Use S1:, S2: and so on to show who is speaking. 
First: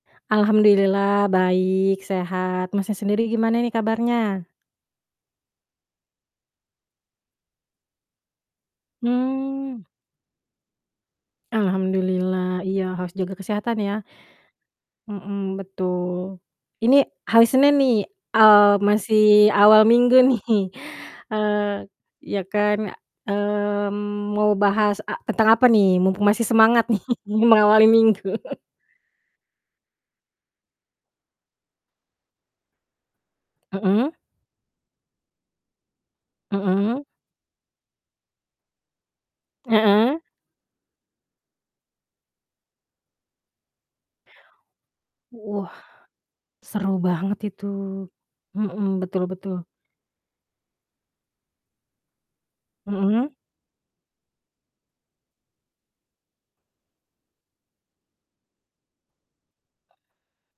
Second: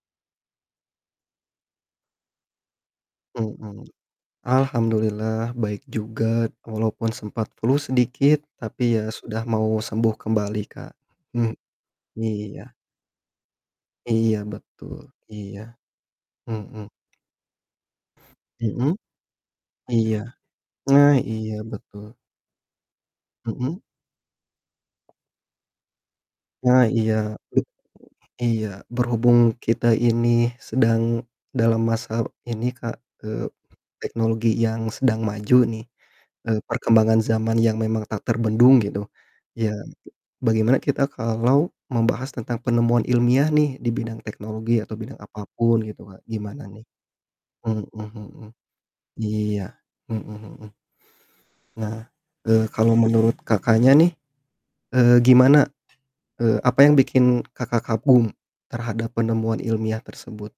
S1: Alhamdulillah baik, sehat, Masnya sendiri gimana nih
S2: Mhm.
S1: kabarnya?
S2: Alhamdulillah baik juga, walaupun sempat flu sedikit, tapi ya sudah mau
S1: Mmm.
S2: sembuh kembali Kak. Mmm,
S1: Alhamdulillah,
S2: iya.
S1: iya harus juga kesehatan ya.
S2: Iya betul,
S1: Mhm,
S2: iya.
S1: betul,
S2: Mhm.
S1: ini hari Senin nih, eee,
S2: Mhm.
S1: masih awal
S2: Iya.
S1: minggu nih.
S2: Nah iya
S1: Eee,
S2: betul.
S1: ya kan,
S2: Mhm.
S1: mmm, mau bahas a tentang apa nih? Mumpung masih
S2: Nah
S1: semangat nih
S2: iya betul,
S1: mengawali minggu.
S2: iya, berhubung kita ini sedang dalam masa ini Kak, eee,
S1: Mhm.
S2: teknologi yang sedang maju nih, eee,
S1: Mhm.
S2: perkembangan zaman yang memang tak terbendung gitu, ya,
S1: Heeh.
S2: bagaimana kita kalau membahas tentang penemuan ilmiah nih di bidang teknologi atau bidang
S1: Wah.
S2: apapun gitu Kak, gimana nih?
S1: Seru banget itu.
S2: Mhm mhm.
S1: Mhm, betul betul.
S2: Iya, mhm mhm. Nah, eee, kalau
S1: Mhm.
S2: menurut Kakaknya nih, eee, gimana eee, apa yang bikin Kakak kagum terhadap penemuan ilmiah tersebut?